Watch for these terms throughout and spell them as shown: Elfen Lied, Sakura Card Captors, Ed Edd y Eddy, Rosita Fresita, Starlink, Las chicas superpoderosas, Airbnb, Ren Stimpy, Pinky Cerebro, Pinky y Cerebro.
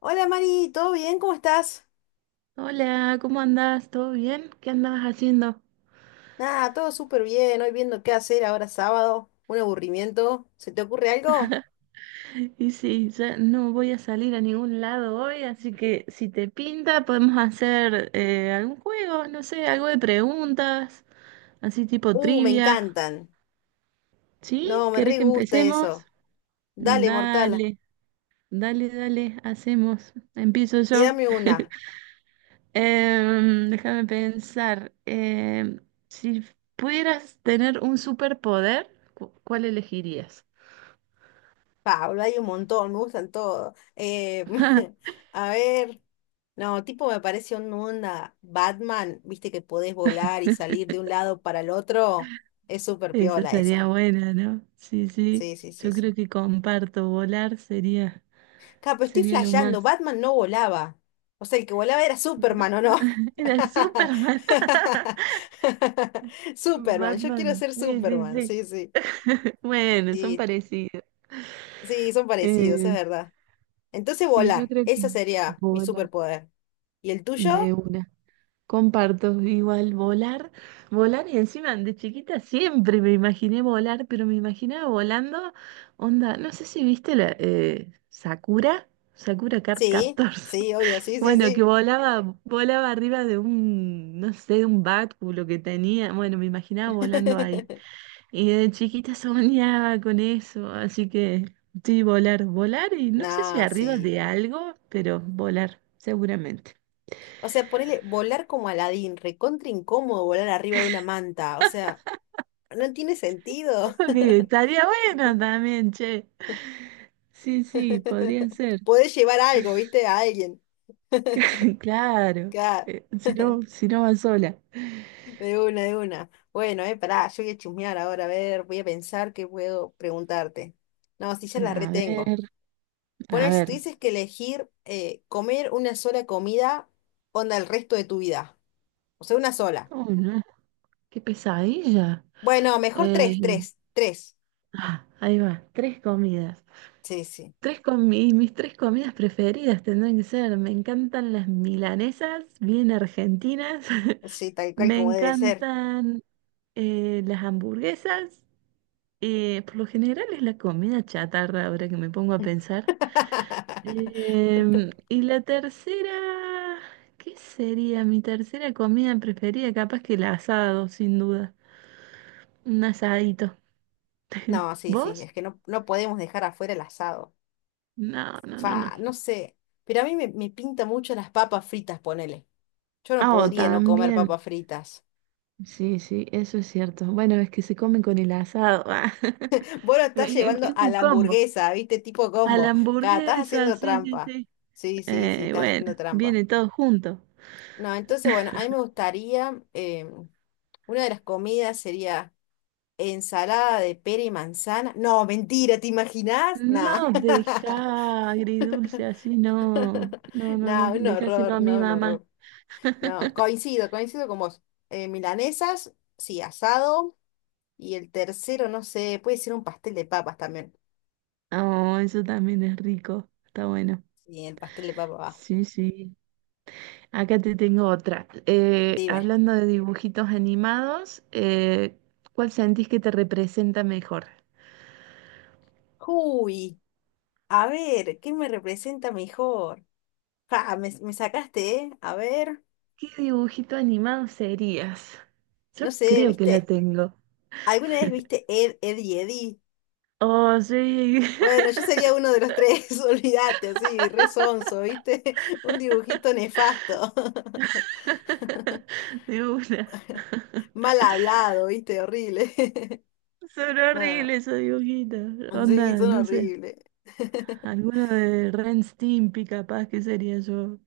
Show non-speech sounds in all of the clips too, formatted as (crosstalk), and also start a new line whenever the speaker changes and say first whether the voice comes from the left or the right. left: Hola Mari, ¿todo bien? ¿Cómo estás?
right: Hola, ¿cómo andás? ¿Todo bien? ¿Qué andabas haciendo?
left: Nada, todo súper bien. Hoy viendo qué hacer ahora sábado. Un aburrimiento. ¿Se te ocurre algo?
right: Y sí, ya no voy a salir a ningún lado hoy, así que si te pinta podemos hacer algún juego, no sé, algo de preguntas, así tipo
left: Me
right: trivia.
left: encantan.
right: ¿Sí?
left: No, me
right: ¿Querés
left: re
right: que
left: gusta
right: empecemos?
left: eso. Dale, mortal,
right: Dale, dale, dale, hacemos. Empiezo yo.
left: tírame una.
right: Déjame pensar. Si pudieras tener un superpoder, ¿cuál elegirías?
left: Pablo, hay un montón, me gustan todos.
right: (laughs)
left: (laughs) A ver. No, tipo me parece una onda Batman, viste que podés volar y salir de un lado para el otro. Es súper
right: Esa
left: piola
right: sería
left: esa.
right: buena, ¿no? Sí, sí.
left: Sí, sí, sí,
right: Yo
left: sí.
right: creo que comparto, volar sería,
left: Ja, pero estoy
right: sería lo
left: flasheando,
right: más.
left: Batman no volaba. O sea, el que volaba era Superman, ¿o no?
right: Batman, (laughs) era Superman. (laughs)
left: (laughs) Superman, yo quiero
right: Batman,
left: ser
right: sí, sí,
left: Superman,
right: sí.
left: sí, sí.
right: Bueno, son
left: Sí,
right: parecidos.
left: sí, son parecidos, es
right: Eh,
left: verdad. Entonces
right: sí, yo
left: volar,
right: creo
left: ese
right: que
left: sería mi
right: volar
left: superpoder. ¿Y el
right: de
left: tuyo?
right: una. Comparto igual volar, volar y encima de chiquita siempre me imaginé volar, pero me imaginaba volando, onda, no sé si viste la Sakura, Sakura Card
left: Sí,
right: Captors. (laughs)
left: sí, obvio, sí, sí,
right: Bueno, que
left: sí.
right: volaba, volaba arriba de un, no sé, de un báculo que tenía. Bueno, me imaginaba volando ahí.
left: (laughs)
right: Y de chiquita soñaba con eso, así que sí, volar, volar y no sé si
left: Nah,
right: arriba
left: sí.
right: de algo, pero volar, seguramente.
left: O sea, ponele volar como Aladín, recontra incómodo volar arriba de una manta. O sea, no tiene sentido.
right: (laughs) Porque estaría bueno también, che. Sí, sí, podría
left: (laughs)
right: ser.
left: Podés llevar algo, ¿viste? A alguien.
right: (laughs) Claro,
left: Claro,
right: si no, si no va sola.
left: de una, de una. Bueno, pará, yo voy a chusmear ahora, a ver, voy a pensar qué puedo preguntarte. No, si ya la
right: A
left: retengo.
right: ver, a
left: Poner, si
right: ver.
left: tuvieses que elegir comer una sola comida, onda el resto de tu vida. O sea, una sola.
right: Oh, no, qué pesadilla.
left: Bueno, mejor
right: Eh,
left: tres, tres, tres.
right: Ah, ahí va, tres comidas.
left: Sí, sí,
right: Mis tres comidas preferidas tendrán que ser, me encantan las milanesas, bien argentinas, (laughs)
left: sí, tal cual
right: me
left: como debe ser.
right: encantan las hamburguesas, por lo general es la comida chatarra ahora que me pongo a pensar.
left: (laughs)
right: Y la tercera, ¿qué sería mi tercera comida preferida? Capaz que el asado, sin duda, un asadito. (laughs)
left: No, sí, sí,
right: ¿Vos?
left: es que no podemos dejar afuera el asado.
right: No, no, no, no.
left: Fa, no sé, pero a mí me pinta mucho las papas fritas, ponele. Yo no
right: Ah, oh,
left: podría no comer
right: también.
left: papas fritas.
right: Sí, sí, eso es cierto. Bueno, es que se comen con el asado. Ah.
left: Vos
right: (laughs)
left: lo estás
right: Es,
left: llevando
right: es
left: a
right: un
left: la
right: combo.
left: hamburguesa, ¿viste? Tipo
right: A
left: combo.
right: la
left: Acá estás
right: hamburguesa,
left: haciendo
right: sí, sí,
left: trampa.
right: sí.
left: Sí, sí, sí, estás
right: Bueno,
left: haciendo trampa.
right: viene todo junto.
left: No, entonces, bueno, a mí me gustaría, una de las comidas sería ensalada de pera y manzana. No, mentira, ¿te imaginás? No,
right: No deja agridulce así, no. No,
left: (laughs)
right: no, no.
left: no, un
right: Dejáselo
left: horror,
right: a mi
left: no, un
right: mamá.
left: horror. No, coincido, coincido con vos. Milanesas, sí, asado. Y el tercero, no sé, puede ser un pastel de papas también.
right: Oh, eso también es rico. Está bueno.
left: Sí, el pastel de papas va.
right: Sí, sí. Acá te tengo otra.
left: Dime.
right: Hablando de dibujitos animados, ¿cuál sentís que te representa mejor?
left: Uy. A ver, ¿qué me representa mejor? Ja, me sacaste, ¿eh? A ver,
right: ¿Qué dibujito animado serías?
left: no
right: Yo
left: sé,
right: creo que la
left: ¿viste?
right: tengo.
left: ¿Alguna vez viste Ed, Ed y Eddie?
right: Oh, sí.
left: Bueno, yo sería uno de los tres, (laughs) olvídate, así, re sonso, ¿viste? (laughs) Un dibujito nefasto.
right: (laughs)
left: (laughs)
right: De una.
left: Mal hablado, ¿viste? Horrible. (laughs)
right: Son
left: No,
right: horribles esos dibujitos.
left: sí,
right: Onda,
left: son
right: no sé.
left: horribles. (laughs)
right: Alguno de Ren Stimpy capaz que sería yo.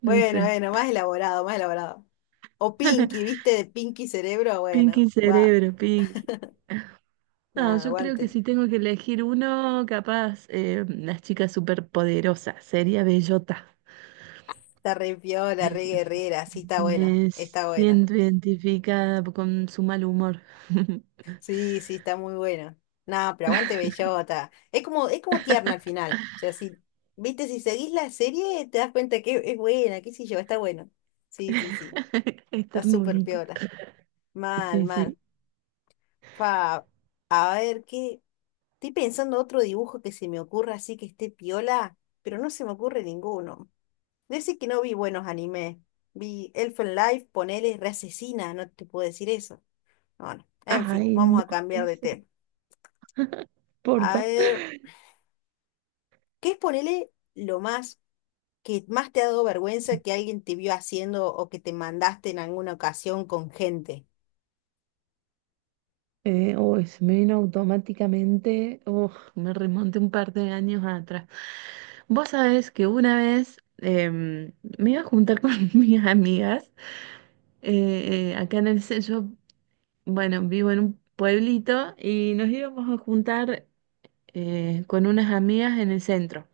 right: No
left: Bueno,
right: sé.
left: bueno, más elaborado, más elaborado. O Pinky,
right: (laughs)
left: ¿viste? De Pinky Cerebro,
right: Pinky
left: bueno, va,
right: Cerebro, Pinky. No,
left: nada,
right: yo creo que
left: aguante.
right: si tengo que elegir uno, capaz, las chicas superpoderosas, sería Bellota.
left: Está re piola,
right: Me,
left: re guerrera, sí está buena,
right: me
left: está buena.
right: siento identificada con su mal humor. (laughs)
left: Sí, sí, está muy buena. No, pero aguante Bellota. Es como tierna al final. O sea, si, viste, si seguís la serie, te das cuenta que es buena, qué sé yo, está bueno. Sí, sí, sí.
right: (laughs) Es
left: Está súper
right: ternurita.
left: piola. Mal,
right: Sí, sí.
left: mal. Fa, a ver qué. Estoy pensando otro dibujo que se me ocurra así que esté piola, pero no se me ocurre ninguno. Decir que no vi buenos animes. Vi Elfen Life, ponele, re asesina, no te puedo decir eso. Bueno, en fin,
right: Ay,
left: vamos
right: no,
left: a cambiar de
right: es
left: tema.
right: porfa.
left: A ver, ¿qué es ponele lo más que más te ha dado vergüenza que alguien te vio haciendo o que te mandaste en alguna ocasión con gente?
right: Uy, se me vino automáticamente. Uf, me remonté un par de años atrás. Vos sabés que una vez me iba a juntar con (laughs) mis amigas acá en el centro. Bueno, vivo en un pueblito y nos íbamos a juntar con unas amigas en el centro.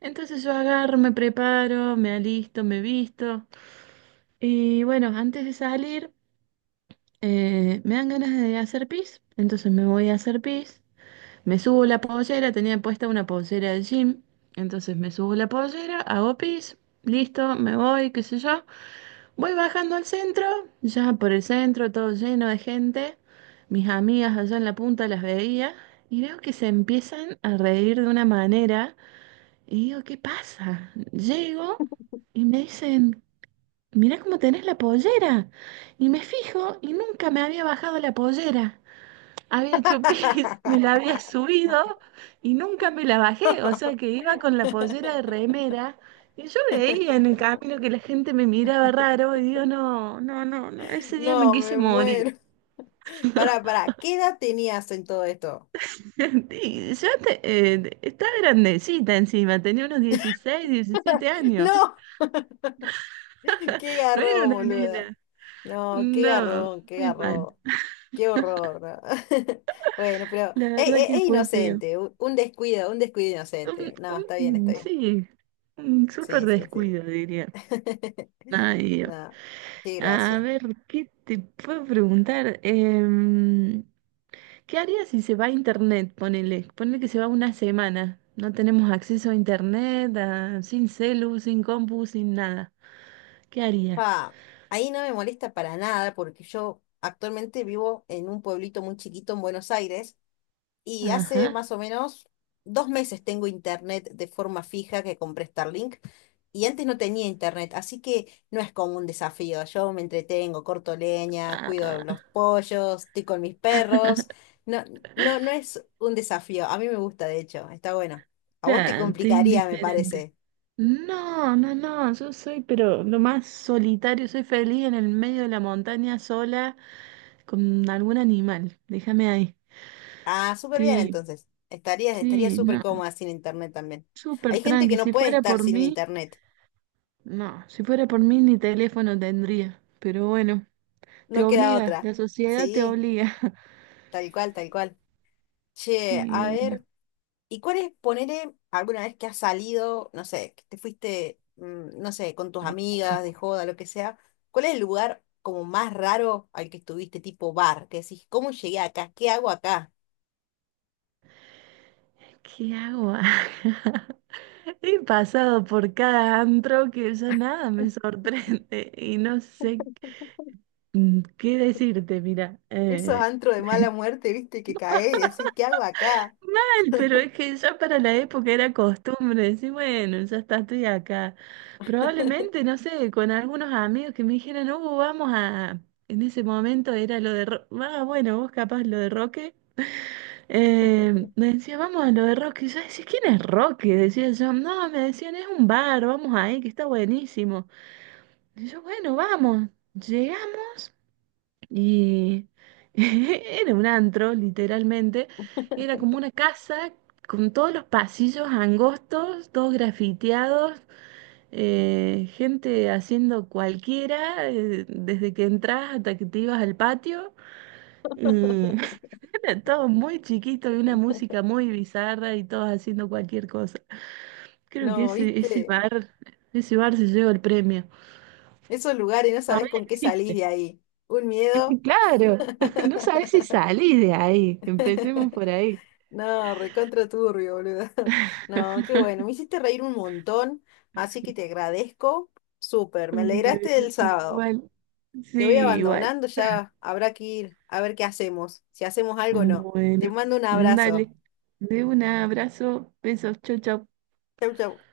right: Entonces yo agarro, me preparo, me alisto, me visto. Y bueno, antes de salir, me dan ganas de hacer pis, entonces me voy a hacer pis. Me subo la pollera, tenía puesta una pollera de gym, entonces me subo la pollera, hago pis, listo, me voy, qué sé yo. Voy bajando al centro, ya por el centro, todo lleno de gente. Mis amigas allá en la punta las veía y veo que se empiezan a reír de una manera y digo, ¿qué pasa? Llego. Y me dicen, mira cómo tenés la pollera. Y me fijo y nunca me había bajado la pollera. Había hecho pis, (laughs) me la había
left: (laughs)
right: subido y nunca me la bajé. O sea que iba con la pollera de remera y yo veía en el camino que la gente me miraba raro y digo, no, no, no, no, ese día me
left: No,
right: quise
left: me
right: morir.
left: muero. Pará, pará, ¿qué edad tenías en todo esto?
right: (laughs) Estaba grandecita encima, tenía unos 16, 17 años.
left: No.
right: (laughs)
left: (laughs) Qué
right: No era
left: garrón,
right: una
left: boluda.
right: nena.
left: No, qué
right: No,
left: garrón, qué
right: muy mal.
left: garrón. Qué horror, ¿no? (laughs) Bueno, pero
right: La
left: es,
right: verdad
left: es- es
right: que fue feo.
left: inocente, u- un descuido
right: Un-
left: inocente. No, está bien, está
right: un-
left: bien.
right: sí, un súper
left: Sí, sí, sí.
right: descuido, diría.
left: (laughs)
right: Ay, Dios.
left: No, qué
right: A
left: gracia.
right: ver, ¿qué te puedo preguntar? ¿Qué harías si se va a internet? Ponele que se va una semana. No tenemos acceso a internet, sin celu, sin compu, sin nada. ¿Qué harías?
left: Pa, ahí no me molesta para nada porque yo actualmente vivo en un pueblito muy chiquito en Buenos Aires. Y hace
right: Ajá.
left: más o menos 2 meses tengo internet de forma fija que compré Starlink y antes no tenía internet, así que no es como un desafío. Yo me entretengo, corto leña, cuido
right: Ah,
left: los pollos, estoy con mis perros. No, no es un desafío. A mí me gusta, de hecho, está bueno. A vos te
right: claro, te
left: complicaría, me
right: indiferente.
left: parece.
right: No, no, no, yo soy, pero lo más solitario, soy feliz en el medio de la montaña sola. Con algún animal. Déjame ahí.
left: Ah, súper bien
right: Sí,
left: entonces. Estarías, estaría
right: sí,
left: súper
right: no.
left: cómoda sin internet también.
right: Súper
left: Hay gente que
right: tranqui.
left: no
right: Si
left: puede
right: fuera
left: estar
right: por
left: sin
right: mí,
left: internet.
right: no. Si fuera por mí, ni teléfono tendría. Pero bueno, te
left: No queda
right: obliga.
left: otra.
right: La sociedad te
left: Sí,
right: obliga. (laughs)
left: tal cual, tal cual. Che,
right: Sí,
left: a
right: de una.
left: ver, ¿y cuál es, ponele, alguna vez que has salido, no sé, que te fuiste, no sé, con tus amigas, de joda, lo que sea, ¿cuál es el lugar como más raro al que estuviste, tipo bar? Que decís, ¿cómo llegué acá? ¿Qué hago acá?
right: ¿Qué hago acá? (laughs) He pasado por cada antro que ya nada me sorprende y no sé qué decirte, mira.
left: Esos antros de mala muerte, viste, que cae y decís, ¿qué hago acá?
right: Mal, pero es que ya para la época era costumbre decir, bueno, ya está, estoy acá. Probablemente, no sé, con algunos amigos que me dijeron, vamos a. En ese momento era lo de. Ah, bueno, vos capaz lo de Roque. Me decía, vamos a lo de Roque. Y yo decía, ¿quién es Roque? Decía yo, no, me decían, es un bar, vamos ahí, que está buenísimo. Y yo, bueno, vamos. Llegamos. Y (laughs) era un antro, literalmente. Era como una casa con todos los pasillos angostos, todos grafiteados, gente haciendo cualquiera, desde que entras hasta que te ibas al patio. Y (laughs) era todo muy chiquito y una música muy bizarra y todos haciendo cualquier cosa. Creo que
left: No,
right: ese, ese
left: viste,
right: bar, ese bar se lleva el premio.
left: esos lugares no sabés
right: Todavía
left: con qué salís
right: existe.
left: de ahí. Un miedo.
right: (laughs) Claro, (laughs) no sabes si salís de ahí. Empecemos por ahí.
left: No, recontra turbio, boludo. (laughs) No, qué bueno. Me hiciste reír un montón, así que te agradezco. Súper, me
right: Bueno,
left: alegraste del sábado.
right: igual, sí,
left: Te voy
right: igual.
left: abandonando, ya habrá que ir a ver qué hacemos, si hacemos algo o no.
right: Bueno,
left: Te mando un abrazo.
right: dale. De un abrazo, besos, chau, chau.
left: Chau, chau.